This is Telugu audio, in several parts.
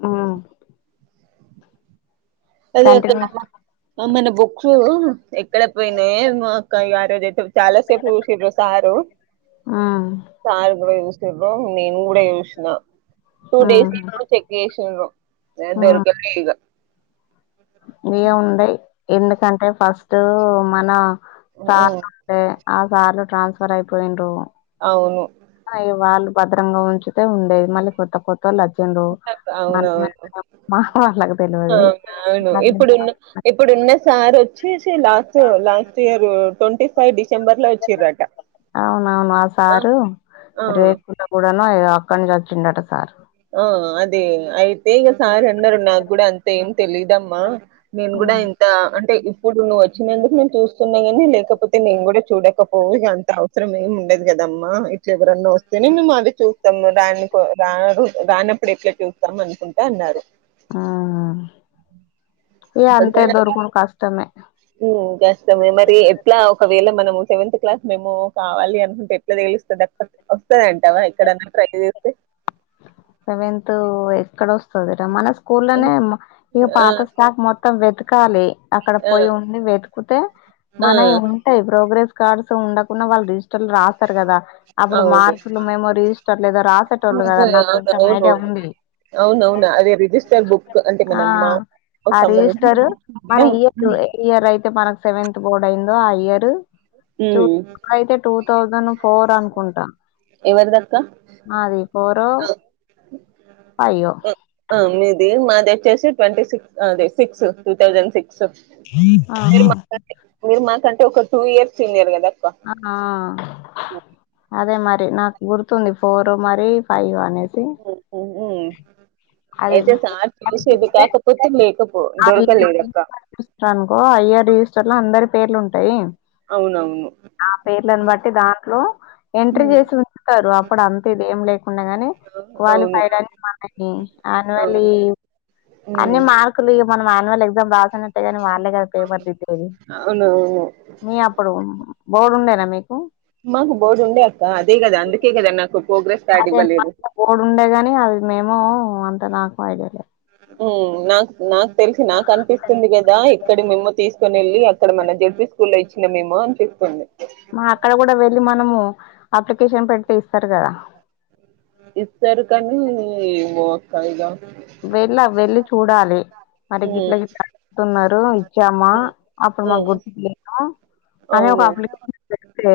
మ్మ్ ఏం కంటిన్యూ మన్నా బుక్స్ ఎక్కడ పోయినాయె ఏమో అక్క యా రోజు అయితే చాలా సేపు చూసిండ్రు సారు మ్మ్ నేను కూడా చూసిన టూ డేస్ మ్మ్ ఏమో చెక్ చేసిను ఆ దొరకలే ఇంకా ఇగ ఉండాయి ఎందుకంటే ఫస్ట్ మన మ్మ్ ఆ సార్లు ఉండే ఆ సారు ట్రాన్స్ఫర్ అయిపోయిండు అవును అయి వాళ్ళు భద్రంగా ఉంచితే ఉండే మళ్ళా కొత్త కొత్త కొత్తళ్ళు వచ్చిండు మ అవునవును మా వాళ్ళకు తెలియదు ఇప్పుడు ఉన్న సార్ వచ్చేసి last last year twenty five డిస్ అవునవును ఆ సారు ఆ రేకుండా కూడాను అ అక్కడ నుంచి వ వచ్చిండంటా సార్ ఓ అది అయితే ఇక సార్ అన్నారు నాకు కూడా అంత ఏం తెలిదమ్మా నేను కూడా ఇంత అంటే ఇప్పుడు నువ్వు వచ్చినందుకు నేను చూస్తున్నా కాని లేకపోతే నేను కూడా చూడాక పోవు ఇగ అంటావు అవసరం ఏమి ఉండదు కదమ్మా ఇట్ల ఎవరన్నా వస్తేనే మేము అది చూస్తాము రాని కో రా రానప్పుడు ఎట్లా చూస్తాం అనుకుంటా అన్నారు మ్మ్ ఇగ అంత దొరుకుడు కష్టమే మ్మ్ కష్టమే మరి ఎట్లా ఒకవేళ మనము సెవెంత్ క్లాస్ మేమో కావాలి అనుకుంటే ఎట్లా తెలుస్తాది అక్క వస్తాయ అంటవా ఎక్కడన్నా ట్రై చేస్తే హ సెవెంత్ ఎక్కడ వస్తాది రా మన స్కూల్లోనే ఇక ఆ పాత స్టాక్ మొత్తం వెతకాలి అక్కడ ఆ పోయి ఉండి వెతుకుతే ఆ మనవి ఉంటాయి ప్రోగ్రెస్ కార్డ్స్ ఉండకుండా వాళ్ళు రిజ రాస్తారు కదా అప్పుడు అవును మార్కులు మేమో రిజిస్టర్ లేదో రాసేటోళ్ళు కదా నా అవును అవునవును అదే రిజిస్టర్ బుక్ అంటే ఆ మనమ్మ ఆ రిజిస్టర్ మన ఇయర్ ఏ ఇయర్ అయితే మనకు సెవెంత్ బోర్డు అయిందో ఆ ఇయరు చూ హ్మ్ అయితే టూ థౌజండ్ ఫోర్ అనుకుంటా ఎవరిదక్క నాది ఫోరో అవున అయ్యో మ్మ్ మీది మాది వచ్చేసి ట్వంటీ సిక్స్ అదే six two thousand six so మీరు ఆహా మా కంటే మీరు మా కంటే ఒక టూ ఇయర్స్ సీనియర్ కదా అక్క ఆ అదే మా నాకు గుర్తుంది ఫోరో మరి ఫైవ్ అనేది ఉ ఊ అది అయితే సార్ అది చూసేది చూస్తే కాకపోతే మేకపు ఆ ఇయర్ దొరకలేదిక అనుకో ఐ ఆర్ రిజిస్టర్ లో అందరి పేర్లు ఉంటయి. అవునవును ఆ పేర్లను బట్టి దాంట్లో ఎంట్రీ హ్మ్ చేసి ఉంచుతారు అప్పుడు అంత ఇదేం లేదు ఉండేగని అవును క్వాలిఫైడ్ అని అన్ని అవును అన్యువల్లీ ఉమ్. అన్ని మార్కులు ఇగ మనం ఆన్యువల్ ఎగ్జామ్ రాస్ న్నట్టే గని వాళ్ళే కదా పేపర్ దిద్దేది, అవునవును మీ అప్పుడు బోర్డు ఉండేనా మీకు మాకు బోర్డు ఉండే అక్క, అదే కదా అందుకే కదా నాకు ప్రోగ్రెస్ కార్డ్ అదేం మా ఇవ్వలేదు బోడు ఉండేగాని అది మేమో అంత నాకు ఐడియా లేదు. ఊ నాకు నాకు తెలిసి నాకు అనిపిస్తుంది కదా, ఇక్కడి మెమో తీస్ కొనెళ్లి అక్కడ మన జడ్ పి స్కూల్లో ఇచ్చినమేమో అనిపిస్తుంది. మా అక్కడ కూడా వెళ్ళి మనము అప్లికేషన్ పెట్టి ఇస్తారు కదా. ఇస్తరు కనీ ఊక ఇద. వెళ్ళ వెళ్ళి చూడాలి. మరి గిట్ల గిట్లా అంటూన్నారు ఇచ్చామా అప్పుడు మాక్ గుర్తులేదు. అని ఒక అవును అప్లికేషన్ పెడితే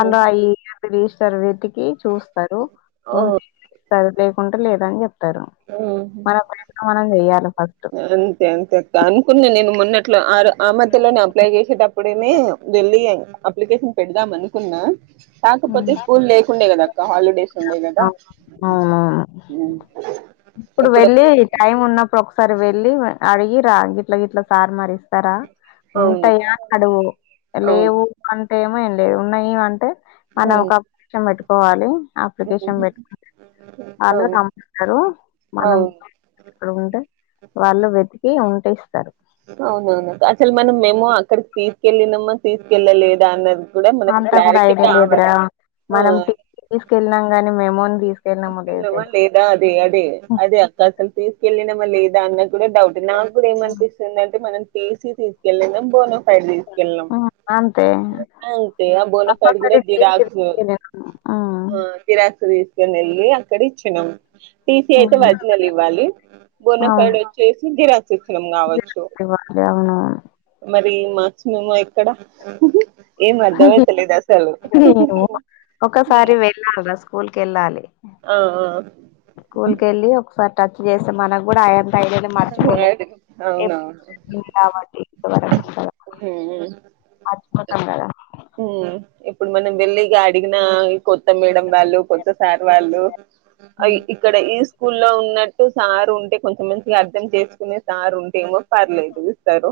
ఉమ్, రిజిస్టర్ వెతికి చూస్తరు ఆ, ఉంటేమో ఇస్తరు, లేకుంటే లేదని చెప్తరు. ఉమ్. మన ప్రయత్నం మనం చెయాలె ఫస్ట్. అంతే అంతే అ అనుకున్న నేను మొన్నే ట్లో ఆ ఆ మధ్యలోనే అప్లై చేసేటప్పుడేనే వెళ్ళి అప్లికేషన్ పెడదాం అనుకున్నా. కాకపోతే స్కూల్ లేకుండే కదా. ఇంకా హాలిడేస్ ఉండే కదా. అవును అవునవును ఇప్పుడు ఎప్పుడో వెళ్లి టైం ఉన్నప్పుడు ఒకసారి వెళ్ళి అడిగి రా, గిట్ల గిట్లా సారు మరి స్తారా అవును ఉంటాయా అడూ అవును లేవు అంటేమో ఏం లేదు, ఉన్నాయి అంటే మనం హ్మ్ ఒక అప్లికేషన్ పెట్టుకోవాలి, అప్లికేషన్ హ్మ్ పెట్టుకుం ఆళ్లు అవును [unintelligible] మనం అవును అంటే వాళ్ళు వెతికి ఉంటే ఇస్తారు. అవునవును యాక్చువల్లీ మనం మెమో అక్కడికి తీసుకెళ్లినమా లేదా అన్నది. కూడా మనకి అంతా కూడా క్లారిటీ ఐడియా లేదురా కావాలి, ఆ మనం టీ తీసుకెళ్ళినాం గాని మెమోని తీసుకెళ్ళినామో లేదో తెల్వదు లేదా అదే అదే అదే అక్క అసలు తీసుకెళ్లినమ లేదా అన్నది కూడా డౌట్ నాకు కూడా ఉ ఏమనిపిస్తుంది అంటే టీ సి తీసుకెళ్లినం బోనాఫైడ్ తీసుకెళ్లినం ఉమ్ అంతే అంతే ఆ బోనఫైడ్ కూడా కంపల్సరీ టీసీ జిరాక్సు తీసుకెళ్ళినాము ఆ ఉమ్ జిరాక్స్ తీసుకొని వెళ్లి అక్కడిచ్చినం, టీ సీ అయితే వరిజినల్ ఉమ్ ఇవ్వాలి. అవును బోనఫైడు వచ్చేసి జిరాక్స్ తీసుకున్నాం కావచ్చు, విరాళాలు ఇవ్వాలి అవునవును మరి మా చినమో ఎక్కడ ఏం అర్థమైతలేదు అసలు ఒకసారి వెళ్ళాల్రా స్కూల్కి కెళ్ళాలి. ఆ ఆ స్కూల్ కెళ్ళి ఒకసారి టచ్ చేస్తే మనకు కూడా ఆయ తైలని మరచపోలేదు అది ఎప్ అవునవును [unintelligible] ఉహు ఊ ఇప్పుడు మనం వెళ్లి గా అడిగిన కొత్త మేడం వాళ్ళు, కొత్త సార్ వాళ్ళు అయి ఉమ్, ఇక్కడ ఈ స్కూల్లో ఉన్నట్టు సార్ ఉంటే కొంచెం మంచిగా అర్థం చేసుకునే సార్ ఉంటేమో పర్లేదు ఇస్తారు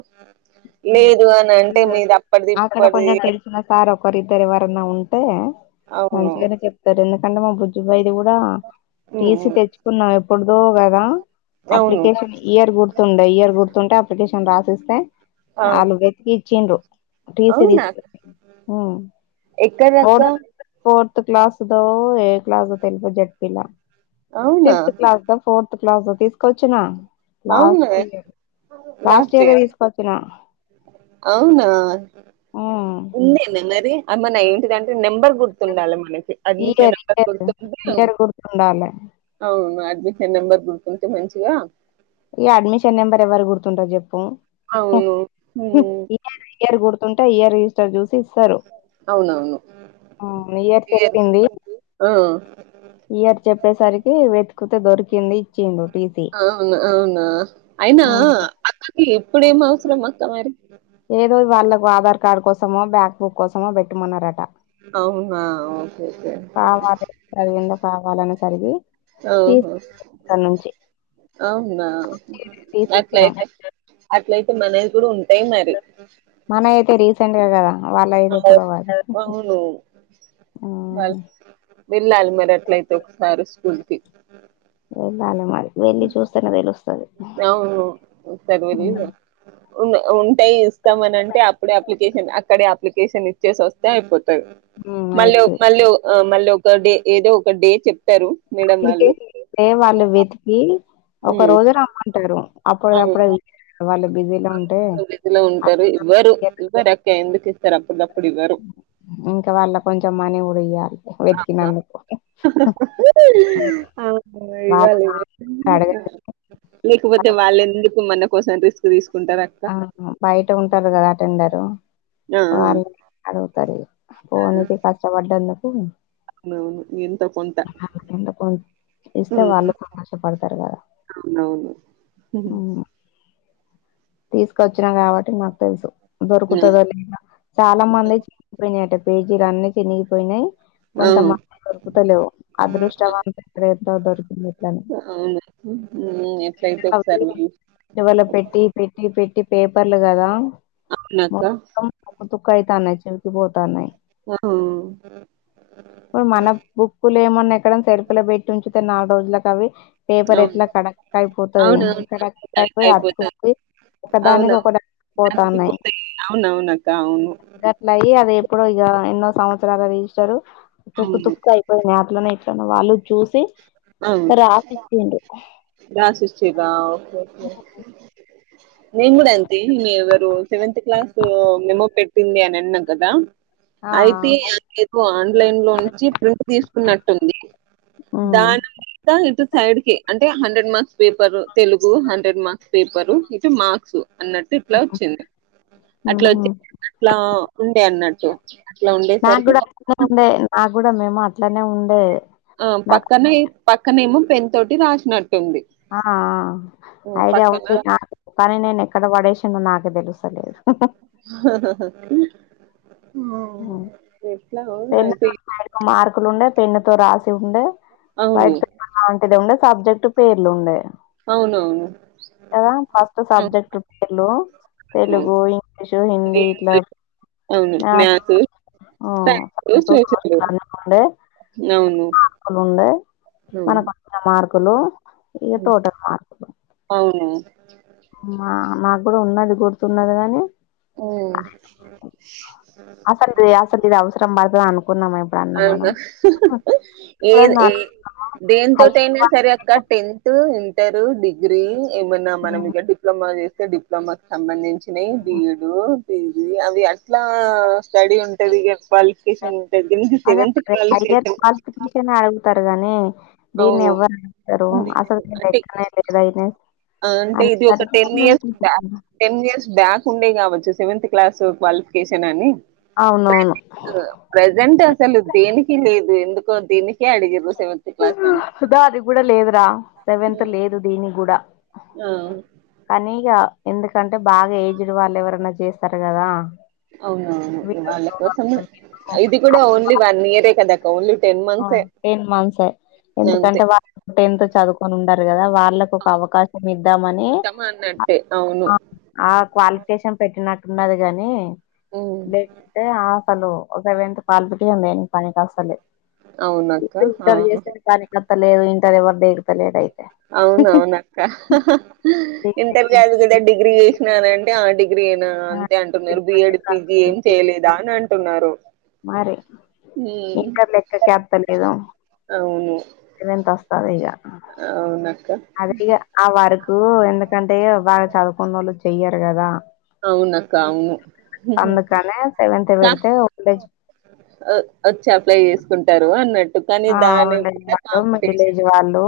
ఉమ్. లేదు అని అంటే మీదప్పటిది అక్కడ ఇప్పటిది కొంచెం తెలిసిన సార్ ఒకరిద్దరు ఎవరన్నా ఉంటే అవును మంచిగానే చెప్తారు ఎందుకంటే మా బుజ్జుబాయిది కూడా తీసి ఉమ్ తెచ్చుకున్నాం ఎప్పుడుదో కదా అవును అప్లికేషన్ ఇయర్ గుర్తుండ ఇయర్ గుర్తుంటే అప్లికేషన్ రాసిస్తే ఆ వాళ్ళు వెతికి ఇచ్చిండ్రు టీసీ అవునా తీసుకు ఉమ్ ఎక్కడి దాక ఫిఫ్త్ క్లాస్ దో ఏ క్లాస్ ఓ తెల్వదు జెడ్ పి ల అవునా ఫిఫ్త్ క్లాస్ ఆ ఫోర్త్ తీసుకొచ్చనా అవునా లాస్ట్ ఇయర్ లాస్ట్ ఇయరే తీసుకొచ్చిన అవునా ఉమ్ ఉందే నన్నరి అందునా ఏంటి దంటే నెంబర్ గుర్తుండాలి మనకి అందుకే ఇయర్ నంబర్ ఇయర్ గుర్తుంటే ఇయర్ గుర్తుండాలే అవును ఆ నెంబర్ గుర్తుంటే మంచిగా ఇగ అడ్మిషన్ నెంబర్ ఎవ్వరు గుర్తుంటాది చెప్పు అవును ఉమ్ ఇయర్ ఇయర్ గుర్తుంటే ఈయర్ రిజస్టర్ చూసి సరు అవునవును ఆ ఇయర్ చెప్పింది ఆ ఇయర్ చెప్పేసరికి వెతికితే దొరికింది ఇచ్చిండు టీసీ ఆ అవునా అయినా ఉమ్ ఎప్పుడు ఏమ్ అవసరం అక్క మరి ఏదో వాళ్ళకు ఆధార్ కార్డ్ కోసమో బ్యాక్ బుక్ కోసమో పెట్ట మన్నారట అవునా ఓ కావాలి అది ఎంతో కావాలనే సరికి ఓహో అవునా తీసిచ్చినాం అట్లయితే అట్లయితే మనది కూడా ఉం చెయ్ మరి మన అయితే రీసెంట్ గా కదా వాళ్ళ అయితే ఎప్పుడో కాదు అవును ఆహా వేల్ళాలి మరి అట్లయితే ఒకసారి స్కూల్ కి వెళ్ళాలి మరి వెళ్లి చూస్తేనే తెలుస్తది అవును సర్వ [unintelligible] ఉంటాయి ఇస్తాం అని అంటే అప్పుడే అప్లికేషన్ అక్కడే అప్లికేషన్ ఇచ్చేసి వస్తే అయిపోతది ఉమ్ మళ్ళ అయితది మళ్ళ మళ్ళ ఒక డే ఏదో ఒక డే చెప్తారు మేడం వాళ్ళు అప్లికేషన్ ఇస్తే వాళ్ళు వెతికి ఒక రోజు రమ్మంటారు అప్పుడదప్పుడే వాళ్ళు బిజీలో ఉంటే బిజీ లో ఉంటారు ఇవ్వరు ఇవ్వరు అక్క ఎందుకు తరపు [unintelligible] ఇంకా వాళ్ళ కొంచెం మనీ కూడా ఇయ్యాలి వెతికినందుకు అవునా వాళ్ళ ఇవాలి సాయం అడగ లేకపోతే వాళ్ళెందుకు మన కోసం రిస్క్ తీసుకు ఆహా బయట ఉంటారు కదా అటెండరు ఆ ఆ. వాళ్ళ అడుగుతారు పోనీ లే కష్టపడ్డ అవునువును ఎంతో కొంత ఎంత కొంత ఇస్తే వాళ్ళు ఉమ్, సంతోషపడతారు కదా అవునవును తీసుకచ్చ వచ్చ కాబట్టి నాకు తెలుసు దొరుకుతుందో లేదా చాలా మంది చేపోయినట [unintelligible] పేజలన్ని చినిగి పోయినయి ఆ దొరుకుతలేవు అదృష్టంత ఎడ ఎంతో దొరికిందిట్లనే [unintelligible] మ్ ఎట్లయితే ఒకసారి పోయి నిల్వలో పెట్టి, పెట్టి పెట్టి పేపర్లు కదా అవునక్క మొత్తం తుక్కతుకైతానయ్ పోతనాయి మ్ ఇప్పుడు మన బుక్కులు ఏమన్నా ఎక్కడ సెలుపుల పెట్టి ఉంచుతే నాలుగు రోజులకు అవి పేపర్ ఎట్లా కడ కైపోతది అవునవును కడక్ కరెక్ట్ అయిపో అయిపోతు అతుక్కపోయి అవును అతికి పోతయి అవునవును గట్లయి అవి ఎప్పుడో ఇగ ఎన్నో సంవత్సరాల రిజిస్టార్ తుక్కు అవును తుక్కు అయిపోయినాయి ఇట్లనే ఇట్లనే వాళ్ళు చూసి రాసిచిండ్రు రాసి ఇచ్చిళ్ళ ఒకే ఒకే నేను కూడా అంత మీ ఎవరు సెవెంతత్ క్లాస్ మెమో పెట్టింది అని అన్నా కదా ఆ ఐతే అది ఏదో ఆన్లైన్లోంచి ప్రింట్ తీసుకున్నట్టుంది ఉమ్ దానమీద ఇటు సైడ్ కి అంటే hundred marks paper Telugu hundred marks paper ఇటు మార్క్స్ అన్నట్టు ఇట్లా వచ్చింది మ్ అట్లా హు వచ్చి అట్లా ఉండే అన్నట్టు అట్లా ఉండేసరికి ఇగ మేము అట్లానే ఉండే ఆ నాకు పక్కన పక్కనేమో పెన్ తోటి రాసినట్ ఆ ఆ ఐడియా పక్కన ఉంది నా కానీ నేను ఎక్కడ పడేసి న్నో నాకే తెలుస్తాలేదు ఆాా ఉమ్ ఆ పెన్ను తో రాసి ఉండే అవును వైట్ పేపర్ లాంటిది ఉండే సబ్జెక్ట్ పేర్లు ఉండే అవునవును ఆ ఫస్ట్ సబ్జెక్ట్ పేర్లు తెలుగు ఇంగ్లీషు హిందీ ఇట్లా అవును మ్యాస్ ఆ అవును [unintelligible] అవును మనకు వచ్చిన మార్కులు ఇగ టోటల్ మార్కులు మా మక్కుడా ఉన్నది గుర్తున్నది గాని మ్ అసలు ఇది అసలు ఇది అవసరం పడతది అనుకున్నామా ఎప్పుడన్నా మనం? అవున ఏ ఎప్పుడన్నా ఏ అనుకున్నామా? హైయెస్ట్ దేనితోటైనా సరే అక్కడ క్వాలిఫికేషన్ టెన్త్ ఇం ారు డిగ్రీ ఏమన్నా మనం ఇగ హ్మ్. డిప్లొమా చేస్తే డిప్లొమాకిి సంబంధించినవి బిఎడ్ పిజి అవి అట్లా స్టడీ ఉంటది కా అదే మరి హైయర్ క్వాలిఫికేషన్ క్యాలిఫికేషన్ అడుగుతారు గానీ దీన్ని అవును ఎవ్వరు అడుగుతరు ఉంది అసలు అంటే లెక్కనే లేదయిన్ ఆ అంటే ఇది ఒక ten years back ten years back ఉండే కావచ్చు సెవెంత్ త్ క్లాస్ క్వాలిఫికేషన్ అని అవునవును ప్రజెంట్ ప్రజెంట్ అసలు దేనికి లేదు ఎందు కో దినికే అడిగిర్రు సెవెంత్ క్లాస్ అని దానికి కూడా లేదురా సెవెంత్ లేదు దీనికి కూడా ఆ ఆ ఎందుకంటే బాగా ఏజ్డ్ వాళ్ళు ఎవరైనా చేస్తారు కదా అవునవును వీళ్ళు వాళ్ళ కోసం ఇది కూడా ఓన్లీ వాన్ ఇయరే కదాక ఓన్లీ టెన్ ఆ మంత్సే ఎయిట్ మంత్సే అంతే ఎందుకంటే వా ఎంతో చదువుకొని ఉండరు కదా వాళ్ళకు ఒక అవకాశం ఇద్దామని నట్టే అ ఆ క్వాలిఫికేషన్ పెట్టినట్టున్నది గాని ఉమ్, లేకుంటే ఆ అసలు ఒక వింత పాల్పుకి దేనికి పనికొస్తలే అవునక్క ఇప్పుడు ఇంటరు అవును చేస్తేనే పనికొత్తలేదు ఇంటర్ ఎవరు దేకుతలేదయ్ అవునవును అక్క ఇంటర్ గాదు కదా డిగ్రీ చేసినానంటే ఆ డిగ్ గ్రీనా ఆ, అంతే ఇది అంటున్నారు అంటే బిఎడి నాకు పిజీ ఏం చేయలేదా అని అంటున్నారు మరి ఉమ్, ఇంటర్ లెక్క కెప్తల్లేదేమో అవును ఇవి ఎంత వస్తదిగ అవునక్క అది ఆ వరకూ ఎందు కంటే బాగా చదువుకున్న వాళ్ళు చెయ్యారు కదా అవునక్క అవును అందుకనే సెవెత్ వెడితే కా- ఓల్డేజ్ వచ్చి అప్లై చేసుకుంటారు అన్న ఆ ఉండే వాళ్ళు మిడిల్ ఏజ్ వాళ్ళు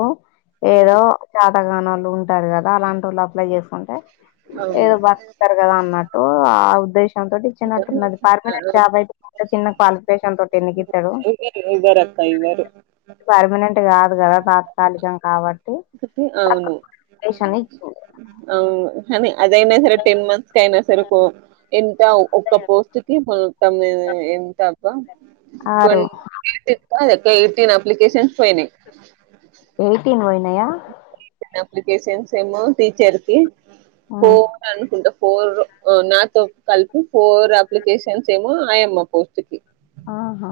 ఉమ్ ఏదో చేతగాన్ ళ్ళు ఉంటారు కదా అలాంటి వాళ్ళు అప్లై చేసుకుంటే అవ్ ఏదో బతుకుతరు కదా అన్నట్టు ఆ ఉద్దేశంతోటి ఇచ్చినట్టు ఉన్నది పర్మనెంట్ జాబ్ అయితే చిన్న క్వాలిఫికేషన్ తోటి ఎందుకు ఇత్తడు ఇవ్వరు ఇవ్వరు అక్క ఇవ్వరు పర్మనెంట్ కాదు కదా తాత్కాలికం కాబట్టి కాబట్టి తకు అవును కేషన్ని ఇచ్చిది అవును కానీ అదైనా సరే టెన్ మంత్స్కైన సరిపోవు ఇంత ఒక్క పోస్ట్ కి తమ్ మీద ఎంత అక్క వన్ ఆరు ఎయిటిన్ కదే ఎయిటీన్ అప్లికేషన్స్ పోయినయ్ ఎయిటీన్ పోయినయ అప్లికేషన్స్ ఏమో టీచర్కి ఆ ఫోర్ అనుకుంటా ఫోర్ నాతో కలిపి ఫోర్ అప్లికేషన్స్ ఏమో అయమ్మా పోస్ట్ కి ఆహా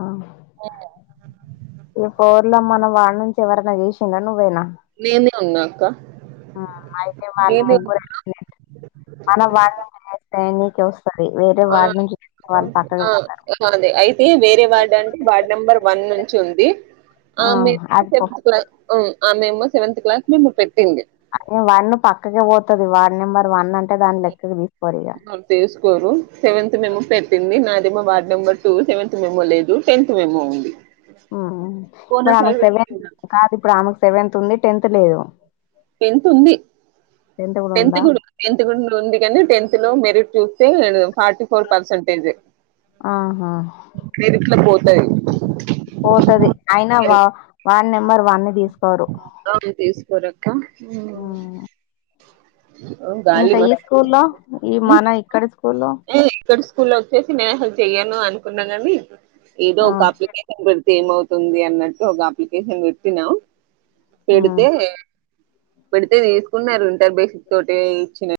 ఈ ఫోర్లో మనం వాళ్ళ నించి ఎవరనా జేసిండా నువ్వేనా నేనే ఉన్న అక్క మ్ అయితే వాళ్ళు నేనే ముగ్గురు ఉన్నా అగినీయంట మనం వాళ్ళని అయితే నీకే వస్తది వేరే ఆ వార్డ్ నుంచి తీసిన వాళ్ళు పక్కకి ఆ పెడతారు ఆ అదే అయితే వేరే వార్డ్ అంటే వార్డ్ నెంబర్ వన్ నుంచి ఉంది ఆ మీ అది పో క్లా ఆ మేము సెవెంత్ క్లాస్ మేము పెట్టింది అ వన్ పక్కకె పోతది వార్డ్ నెంబర్ వన్ అంటే దాని లెక్కకు దీస్ అ తీసుకోరు సెవెంత్ మేము పెట్టింది నా మా ward number two seventh memo లేదు టెన్త్ మెమో ఉంది మ్ ఇప్పుడు బోనస్ ఫైవ్ ఆమెకు సెవెన్ పెట్టింది కాదు ఇప్పుడు ఆమెకు సెవెంత్ ఉంది టెన్త్ లేదు టెన్త్ ఉంది టెన్త్ కూడా టెన్త్ గూడ ఉంది కాని టెన్త్ లో మెరిట్ చూస్తే ఫార్టీ ఫోర్ పర్సంటేజే ఆహా సరే ఇవ్ పోతది అయినా వా వా నెంబర్ వన్ దీసుకోరు అవును తీసుకోరక్క మ్ ఓ గాలిమ ఈ మ్ మన ఇక్కడ స్కూల్లో ఏయ్ ఇక్కడ స్కూల్ ఒచ్చేసి నేను హెల్ప్ చెయ్యాను అను కున్న కనీ ఏదో ఆ ఒక అప్లికేషన్ పెడితే ఏమవుతుంది అన్నట్టు ఒక అప్లికేషన్ పెట్టిన ఉమ్. పెడితే పెడితే వేసుకున్నారు ఇంటర్బేసిక్ తోటె ఇచ్చిన